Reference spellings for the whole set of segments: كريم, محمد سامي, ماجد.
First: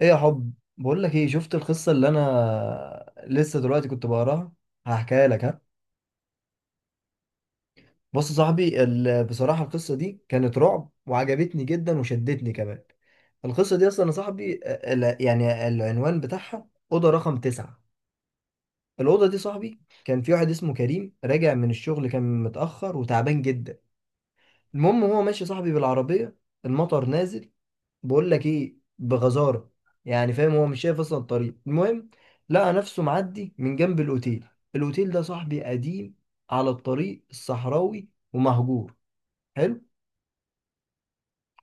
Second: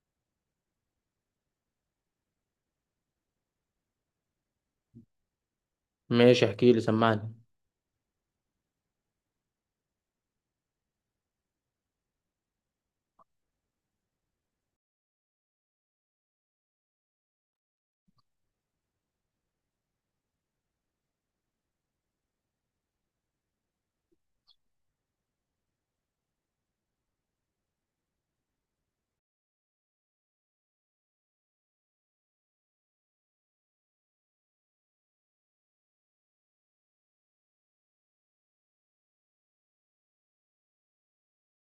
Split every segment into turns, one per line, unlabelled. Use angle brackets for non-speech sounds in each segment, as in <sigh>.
ايه يا حب؟ بقول لك ايه، شفت القصه اللي انا لسه دلوقتي كنت بقراها؟ هحكيها لك، ها.
ماشي، احكي لي، سمعني.
بص يا صاحبي، بصراحه القصه دي كانت رعب وعجبتني جدا وشدتني كمان. القصه دي اصلا يا صاحبي، يعني العنوان بتاعها اوضه رقم تسعة. الاوضه دي صاحبي، كان في واحد اسمه كريم راجع من الشغل، كان متاخر وتعبان جدا. المهم هو ماشي صاحبي بالعربيه، المطر نازل، بقول لك ايه، بغزاره، يعني فاهم هو مش شايف اصلا الطريق. المهم لقى نفسه معدي من جنب الاوتيل. الاوتيل ده صاحبي قديم، على الطريق الصحراوي ومهجور. حلو.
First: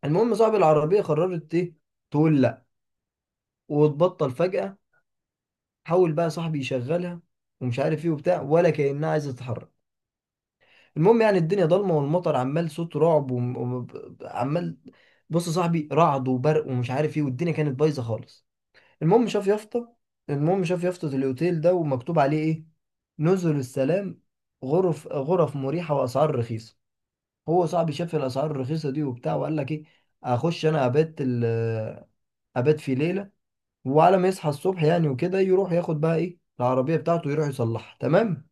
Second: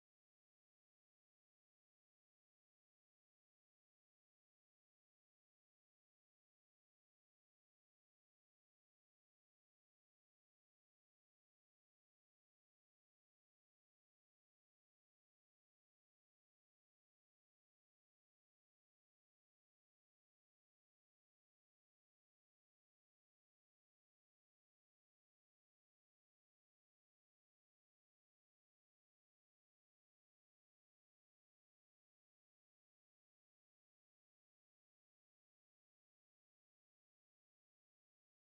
المهم صاحب العربيه قررت ايه؟ تقول لا وتبطل فجاه. حاول بقى صاحبي يشغلها، ومش عارف ايه وبتاع، ولا كانها عايزه تتحرك. المهم يعني الدنيا ضلمه، والمطر عمال صوت رعب وعمال، بص يا صاحبي رعد وبرق ومش عارف ايه، والدنيا كانت بايظه خالص. المهم شاف يافطة المهم شاف يافطة الأوتيل ده، ومكتوب عليه إيه؟ نزل السلام. غرف، غرف مريحة وأسعار رخيصة. هو صاحبي شاف الأسعار الرخيصة دي وبتاع، وقال لك إيه؟ أخش أنا أبات في ليلة، وعلى ما يصحى الصبح يعني وكده يروح ياخد بقى إيه العربية بتاعته، يروح يصلحها تمام.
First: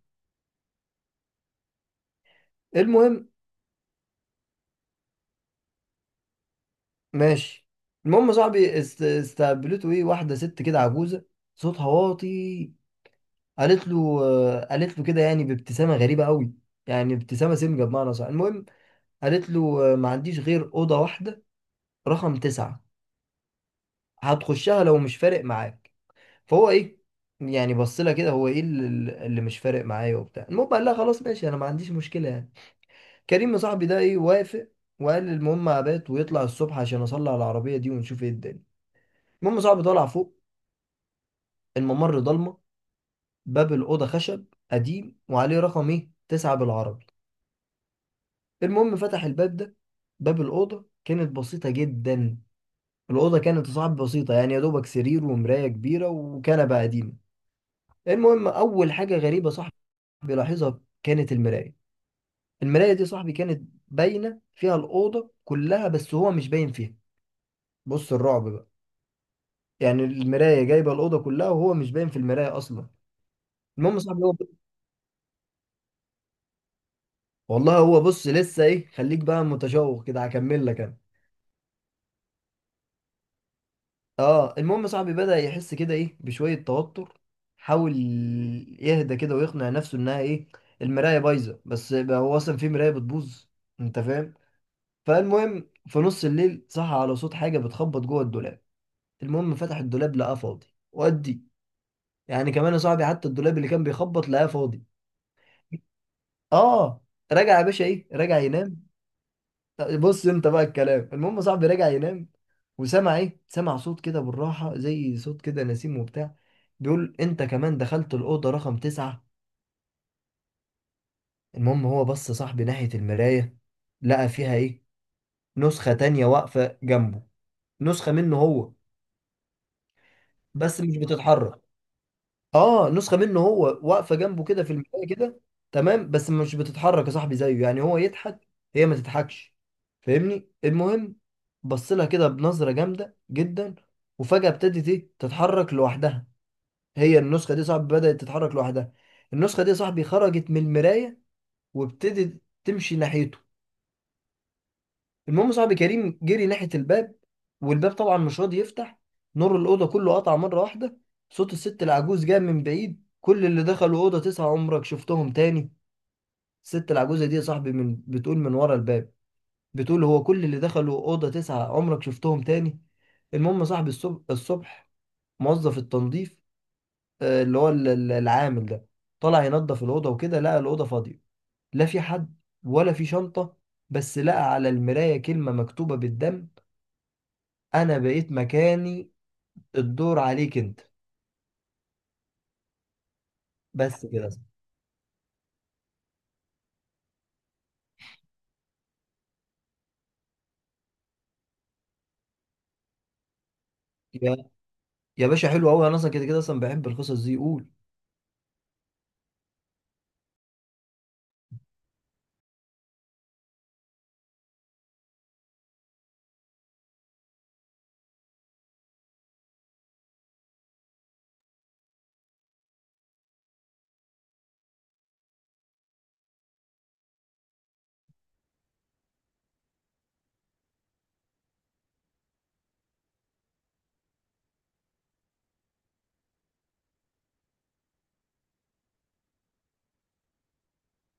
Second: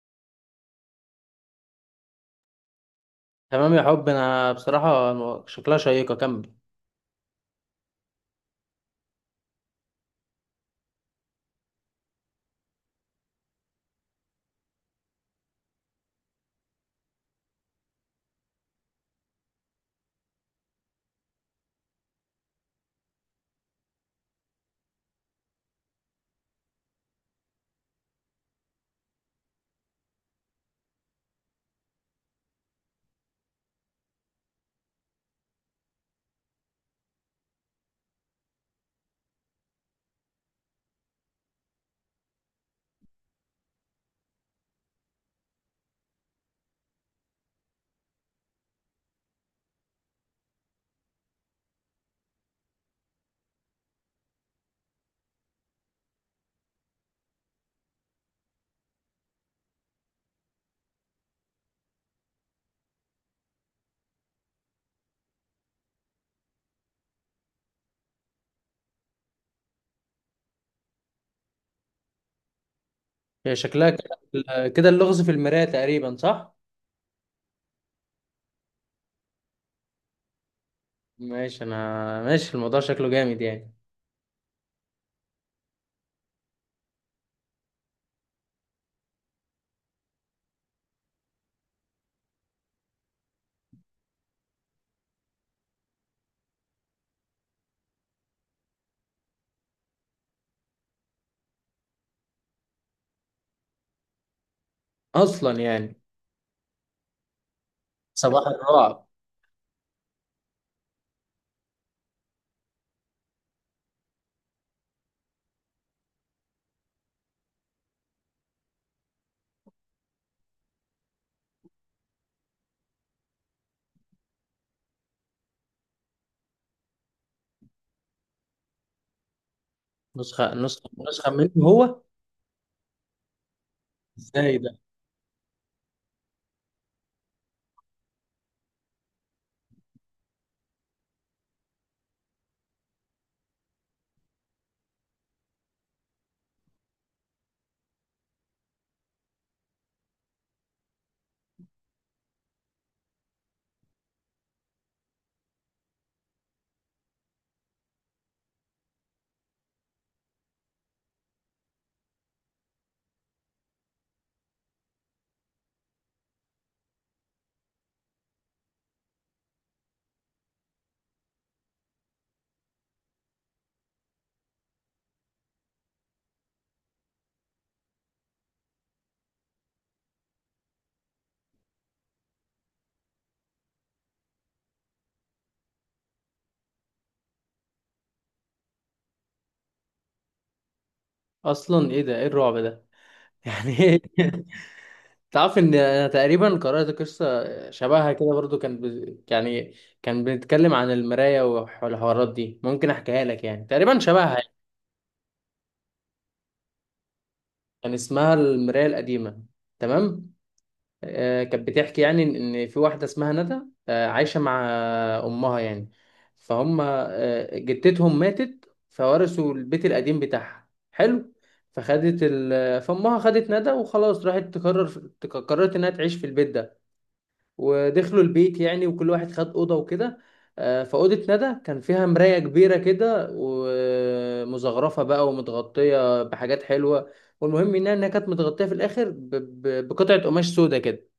المهم.
تمام يا حب، انا بصراحة شكلها شيقة، كمل.
ماشي. المهم صاحبي استقبلته إيه، واحدة ست كده عجوزة، صوتها واطي. قالت له آه. قالت له كده يعني بابتسامه غريبه قوي، يعني ابتسامه سمجه بمعنى صح. المهم، قالت له ما عنديش غير اوضه واحده رقم تسعة، هتخشها لو مش فارق معاك. فهو ايه، يعني بص لها كده، هو ايه اللي مش فارق معايا وبتاع؟ المهم قال لها خلاص ماشي، انا ما عنديش مشكله يعني. كريم صاحبي ده ايه، وافق، وقال المهم ابات ويطلع الصبح عشان اصلي على العربيه دي ونشوف ايه الدنيا. المهم صاحبي طلع فوق، الممر ضلمه، باب الاوضه خشب قديم وعليه رقم ايه، تسعة بالعربي. المهم فتح الباب ده، باب الأوضة كانت بسيطة جدا. الأوضة كانت صعب بسيطة، يعني يا دوبك سرير ومراية كبيرة وكنبة قديمة. المهم أول حاجة غريبة صاحبي لاحظها كانت المراية. المراية دي صاحبي كانت باينة فيها الأوضة كلها، بس هو مش باين فيها. بص الرعب بقى، يعني المراية جايبة الأوضة كلها وهو مش باين في المراية أصلا.
هي شكلها
المهم صاحبي هو،
كده كده اللغز في المراية تقريبا، صح؟
والله هو بص لسه إيه، خليك بقى متشوق كده هكمل لك أنا.
ماشي، انا الموضوع شكله جامد يعني.
اه، المهم صاحبي بدأ يحس كده ايه، بشوية توتر، حاول يهدى كده ويقنع نفسه انها ايه، المراية بايظة، بس بقى هو اصلا في مراية بتبوظ؟ انت فاهم. فالمهم في نص الليل صحى على صوت حاجة بتخبط جوه الدولاب. المهم فتح الدولاب، لقاه فاضي. ودي يعني كمان يا صاحبي، حتى الدولاب اللي كان بيخبط لقاه فاضي.
اصلا يعني
اه. رجع يا باشا ايه، رجع
صباح
ينام.
الرعب.
بص انت بقى الكلام. المهم صاحبي رجع ينام، وسمع ايه، سمع صوت كده بالراحة زي صوت كده نسيم وبتاع، بيقول انت كمان دخلت الأوضة رقم تسعة. المهم هو بص صاحبي ناحية المراية، لقى فيها ايه، نسخة تانية واقفة جنبه، نسخة منه هو،
نسخة
بس
نسخة
مش
نسخة منه
بتتحرك.
هو؟
اه، نسخه منه هو واقفه جنبه
ازاي
كده
ده؟
في المرايه كده. تمام، بس مش بتتحرك يا صاحبي زيه، يعني هو يضحك، هي ما تضحكش، فاهمني. المهم بص لها كده بنظره جامده جدا، وفجاه ابتدت ايه، تتحرك لوحدها. هي النسخه دي يا صاحبي بدات تتحرك لوحدها. النسخه دي يا صاحبي خرجت من المرايه، وابتدت تمشي ناحيته. المهم صاحبي كريم جري ناحية الباب، والباب طبعا مش راضي يفتح. نور الأوضة كله قطع مرة واحدة. صوت الست العجوز جاء من بعيد: كل اللي دخلوا أوضة تسعة عمرك شفتهم تاني. الست العجوزة دي يا صاحبي من بتقول من ورا الباب، بتقول هو كل اللي دخلوا أوضة تسعة عمرك شفتهم تاني. المهم يا صاحبي الصبح موظف التنظيف، اللي هو العامل ده، طلع ينظف الأوضة وكده، لقى الأوضة فاضية، لا في حد ولا في شنطة، بس لقى على المراية كلمة مكتوبة بالدم: انا بقيت مكاني، الدور عليك انت.
اصلا ايه ده؟ ايه الرعب ده يعني؟ <laughs> ايه؟
بس كده.
تعرف ان انا تقريبا قرأت قصة شبهها كده برضو، يعني كان بنتكلم عن المراية والحوارات دي، ممكن احكيها لك، يعني تقريبا شبهها.
يا يا باشا حلو قوي، انا اصلا كده كده اصلا بحب القصص دي، قول.
كان اسمها المراية القديمة. تمام. آه، كانت بتحكي يعني إن في واحدة اسمها ندى، آه، عايشة مع أمها يعني، فهم آه، جدتهم ماتت فورثوا البيت القديم بتاعها. حلو. فأمها خدت ندى وخلاص، راحت تقرر، قررت إنها تعيش في البيت ده. ودخلوا البيت يعني، وكل واحد خد اوضه وكده. فاوضه ندى كان فيها مرايه كبيره كده، ومزخرفه بقى، ومتغطيه بحاجات حلوه. والمهم انها إنها كانت متغطيه في الاخر بقطعه قماش سودا كده.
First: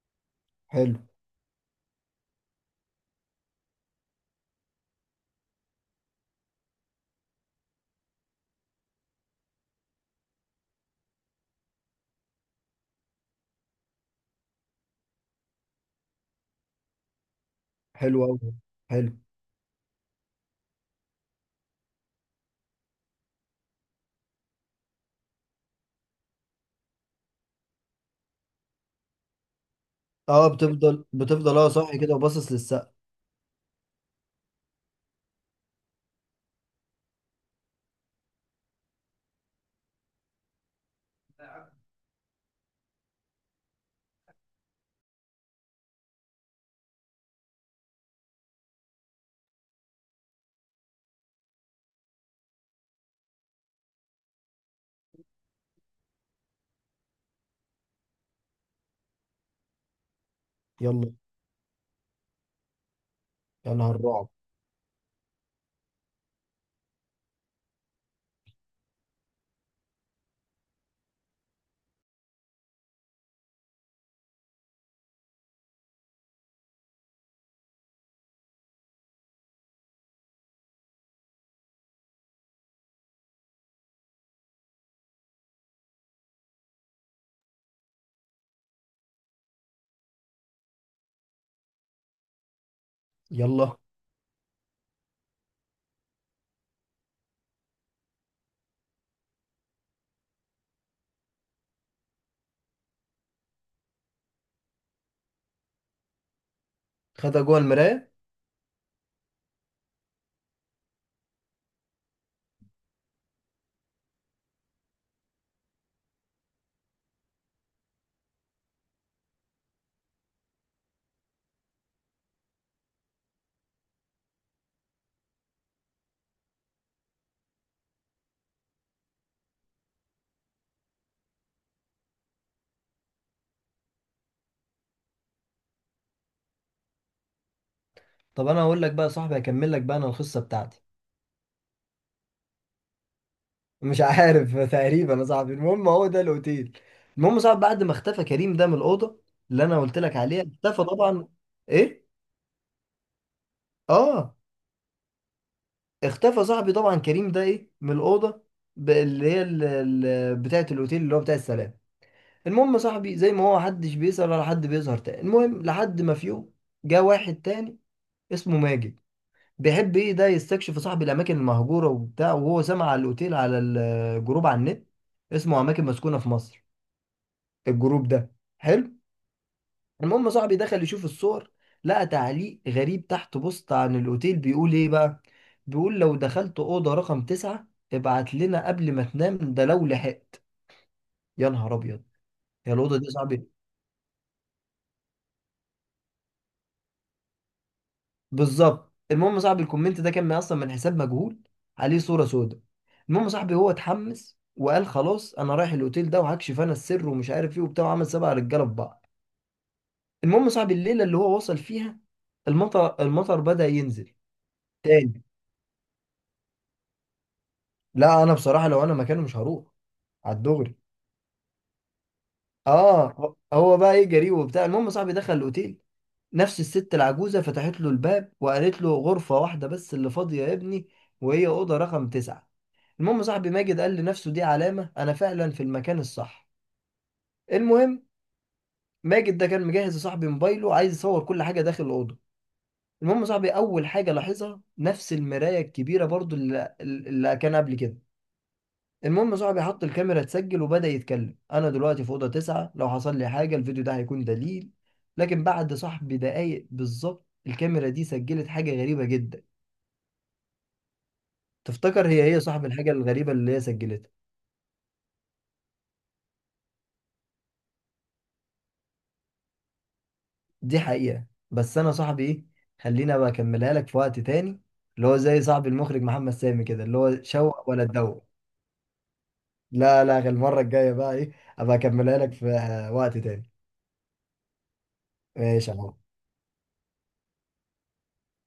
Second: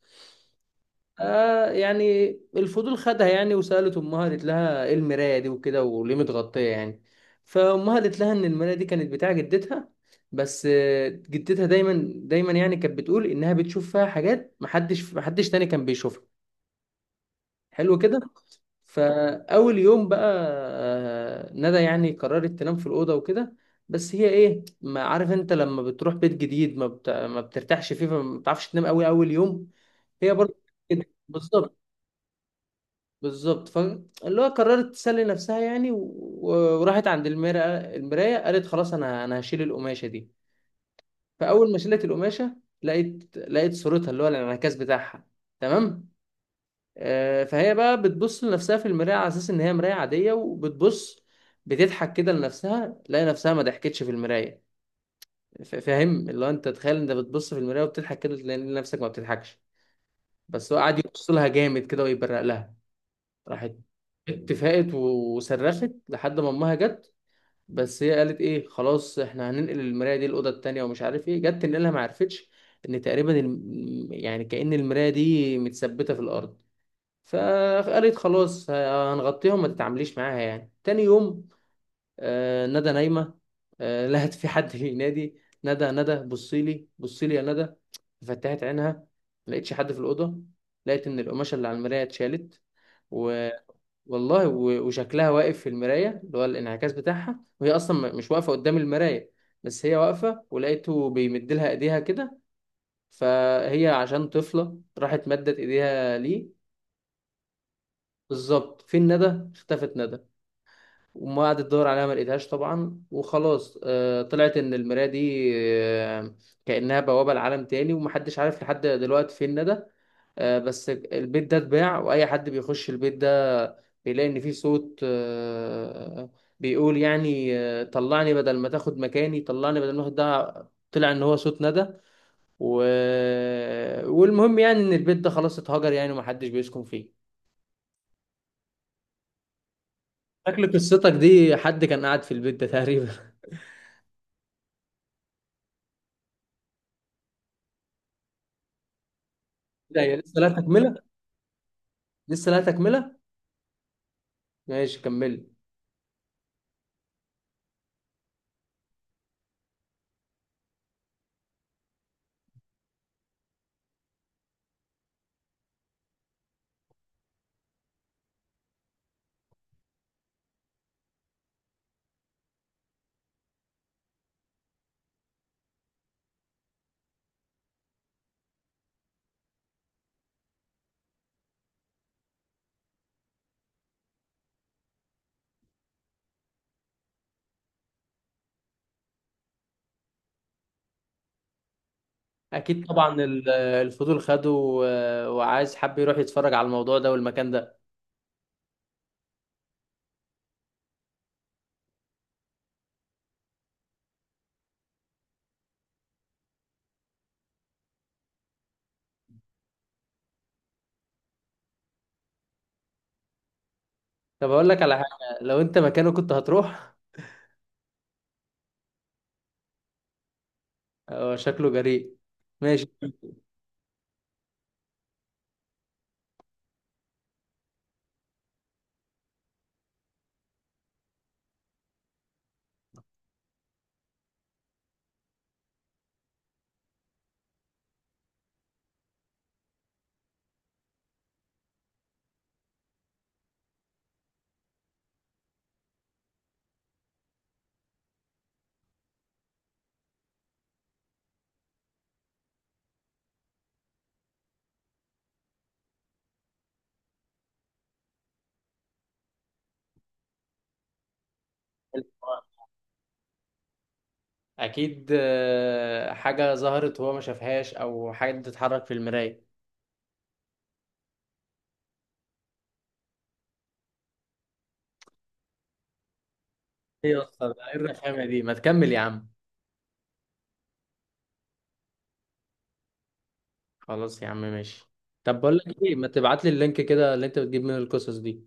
حلو.
يعني الفضول خدها يعني، وسالت امها، قالت لها ايه المرايه دي وكده، وليه متغطيه يعني. فامها قالت لها ان المرايه دي كانت بتاع جدتها، بس جدتها دايما يعني كانت بتقول انها بتشوف فيها حاجات محدش تاني كان بيشوفها. حلو كده.
حلو قوي. حلو.
فاول يوم بقى، ندى يعني قررت تنام في الاوضه وكده. بس هي ايه، ما عارف انت لما بتروح بيت جديد ما بترتاحش فيه، فما بتعرفش تنام قوي اول يوم. هي
اه،
برضه
بتفضل
كده
بتفضل اه
بالظبط.
صاحي كده وباصص للسقف.
بالظبط. فاللي هو قررت تسلي نفسها يعني وراحت عند المرايه، المرايه قالت خلاص، انا هشيل القماشه دي. فاول ما شلت القماشه، لقيت صورتها اللي هو الانعكاس بتاعها. تمام. آه، فهي بقى بتبص لنفسها في المراية على أساس إن هي مراية عادية، وبتبص بتضحك كده لنفسها، تلاقي نفسها ما ضحكتش في المراية. فاهم؟ اللي هو أنت تخيل أنت بتبص في المراية وبتضحك كده، تلاقي نفسك ما بتضحكش، بس هو قعد
يلا.
يبص لها جامد كده ويبرق لها. راحت
يا نهار رعب.
اتفقت وصرخت لحد ما أمها جت. بس هي قالت إيه، خلاص إحنا هننقل المراية دي الأوضة التانية ومش عارف إيه، جت تنقلها ما عرفتش، إن تقريبا يعني كأن المراية دي متثبتة في الأرض. فقالت خلاص هنغطيهم، ما تتعامليش معاها يعني. تاني يوم، آه، ندى نايمة، <laughs> لقت في حد بينادي ندى ندى، بصي لي بصي لي يا ندى. فتحت عينها، ما لقيتش حد في الأوضة، لقيت إن القماشة اللي على المراية اتشالت و...
يلا.
والله وشكلها واقف في المراية اللي هو الانعكاس بتاعها، وهي أصلا مش واقفة قدام المراية. بس هي واقفة، ولقيته بيمد لها إيديها كده. فهي عشان طفلة راحت مدت إيديها ليه.
خدها جوه المرايه.
بالظبط. فين ندى؟ اختفت ندى. وما قعدت تدور عليها، ما لقيتهاش طبعا. وخلاص، طلعت ان المرايه دي كانها بوابه لعالم تاني، ومحدش عارف لحد دلوقتي فين ندى. بس البيت ده اتباع، واي حد بيخش البيت ده بيلاقي ان فيه صوت، بيقول يعني طلعني بدل ما تاخد مكاني، طلعني بدل ما تاخد. ده طلع ان هو صوت ندى و... والمهم يعني ان البيت ده خلاص اتهجر يعني، ومحدش بيسكن فيه.
طب انا هقول لك بقى يا صاحبي، هكمل لك بقى انا القصه
شكل
بتاعتي.
قصتك دي حد كان قاعد في البيت ده تقريبا. <laughs>
مش عارف <laughs> تقريبا يا صاحبي. المهم هو ده الاوتيل. المهم يا صاحبي بعد ما اختفى كريم ده من الاوضه، اللي انا قلت
لا، هي
لك
لسه،
عليها،
لا
اختفى
تكملة.
طبعا. ايه؟
لسه، لا تكملة.
اه.
ماشي، كمل.
اختفى صاحبي طبعا كريم ده ايه، من الاوضه، اللي هي بتاعه الاوتيل اللي هو بتاع السلام. المهم يا صاحبي زي ما هو محدش بيسأل ولا حد بيظهر تاني، المهم لحد ما في يوم جه واحد تاني اسمه ماجد. بيحب ايه ده، يستكشف صاحبي الاماكن المهجوره وبتاع، وهو سمع على الاوتيل على الجروب على النت، اسمه اماكن مسكونه في مصر، الجروب ده. حلو. المهم صاحبي دخل يشوف الصور، لقى تعليق غريب تحت بوست عن الأوتيل بيقول إيه بقى، بيقول لو دخلت أوضة رقم تسعة ابعت لنا قبل ما تنام، ده لو لحقت. يا نهار أبيض. يا
أكيد
الأوضة دي يا
طبعا
صاحبي.
الفضول خده، وعايز حب يروح يتفرج على الموضوع ده والمكان ده.
بالظبط. المهم صاحبي الكومنت ده كان من أصلا من حساب مجهول، عليه صورة سوداء. المهم صاحبي هو اتحمس وقال خلاص أنا رايح الأوتيل ده وهكشف أنا السر ومش عارف إيه وبتاع، وعمل سبع رجالة في بعض. المهم صاحبي الليلة اللي هو وصل فيها المطر بدأ ينزل.
طب أقول لك على
تاني.
حاجة، لو أنت مكانه كنت هتروح؟
لا، انا بصراحه لو انا مكانه مش هروح، على الدغري.
هو شكله جريء. ماشي.
اه هو بقى ايه، جريء وبتاع. المهم صاحبي دخل الاوتيل، نفس الست العجوزه فتحت له الباب وقالت له غرفه واحده بس اللي فاضيه يا ابني، وهي اوضه رقم تسعة. المهم صاحبي ماجد قال لنفسه دي علامه، انا فعلا في المكان الصح. المهم ماجد ده كان مجهز لصاحبي موبايله، عايز يصور كل حاجه داخل الاوضه. المهم صاحبي اول حاجه لاحظها نفس المرايه الكبيره برضو اللي كان قبل كده. المهم صاحبي حط الكاميرا تسجل وبدأ يتكلم: انا دلوقتي في اوضه تسعة، لو حصل لي حاجه الفيديو ده هيكون دليل. لكن بعد صاحبي دقايق بالظبط الكاميرا دي سجلت حاجه غريبه جدا. تفتكر هي ايه صاحب الحاجه الغريبه اللي هي سجلتها؟
أكيد آه، حاجة ظهرت وهو ما شافهاش، أو حاجة بتتحرك في المراية.
دي حقيقه، بس انا صاحبي ايه، خلينا بقى اكملها لك في وقت تاني، اللي هو زي صاحب المخرج محمد سامي كده اللي
إيه
هو
أصلا،
شوق
إيه
ولا
الرخامة
تدوق.
دي؟ ما تكمل يا عم.
لا لا، غير المره الجايه بقى ايه، ابقى اكملها لك في وقت تاني.
خلاص يا عم، ماشي. طب بقول
ماشي يا
لك إيه،
عم.
ما تبعت لي اللينك كده اللي أنت بتجيب منه القصص دي.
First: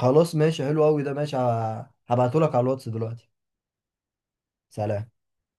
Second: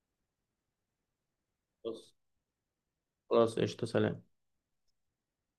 خلاص ماشي، حلو قوي ده، ماشي.
بص.
هبعته لك على الواتس دلوقتي.
خلاص، قشطة، سلام.
سلام.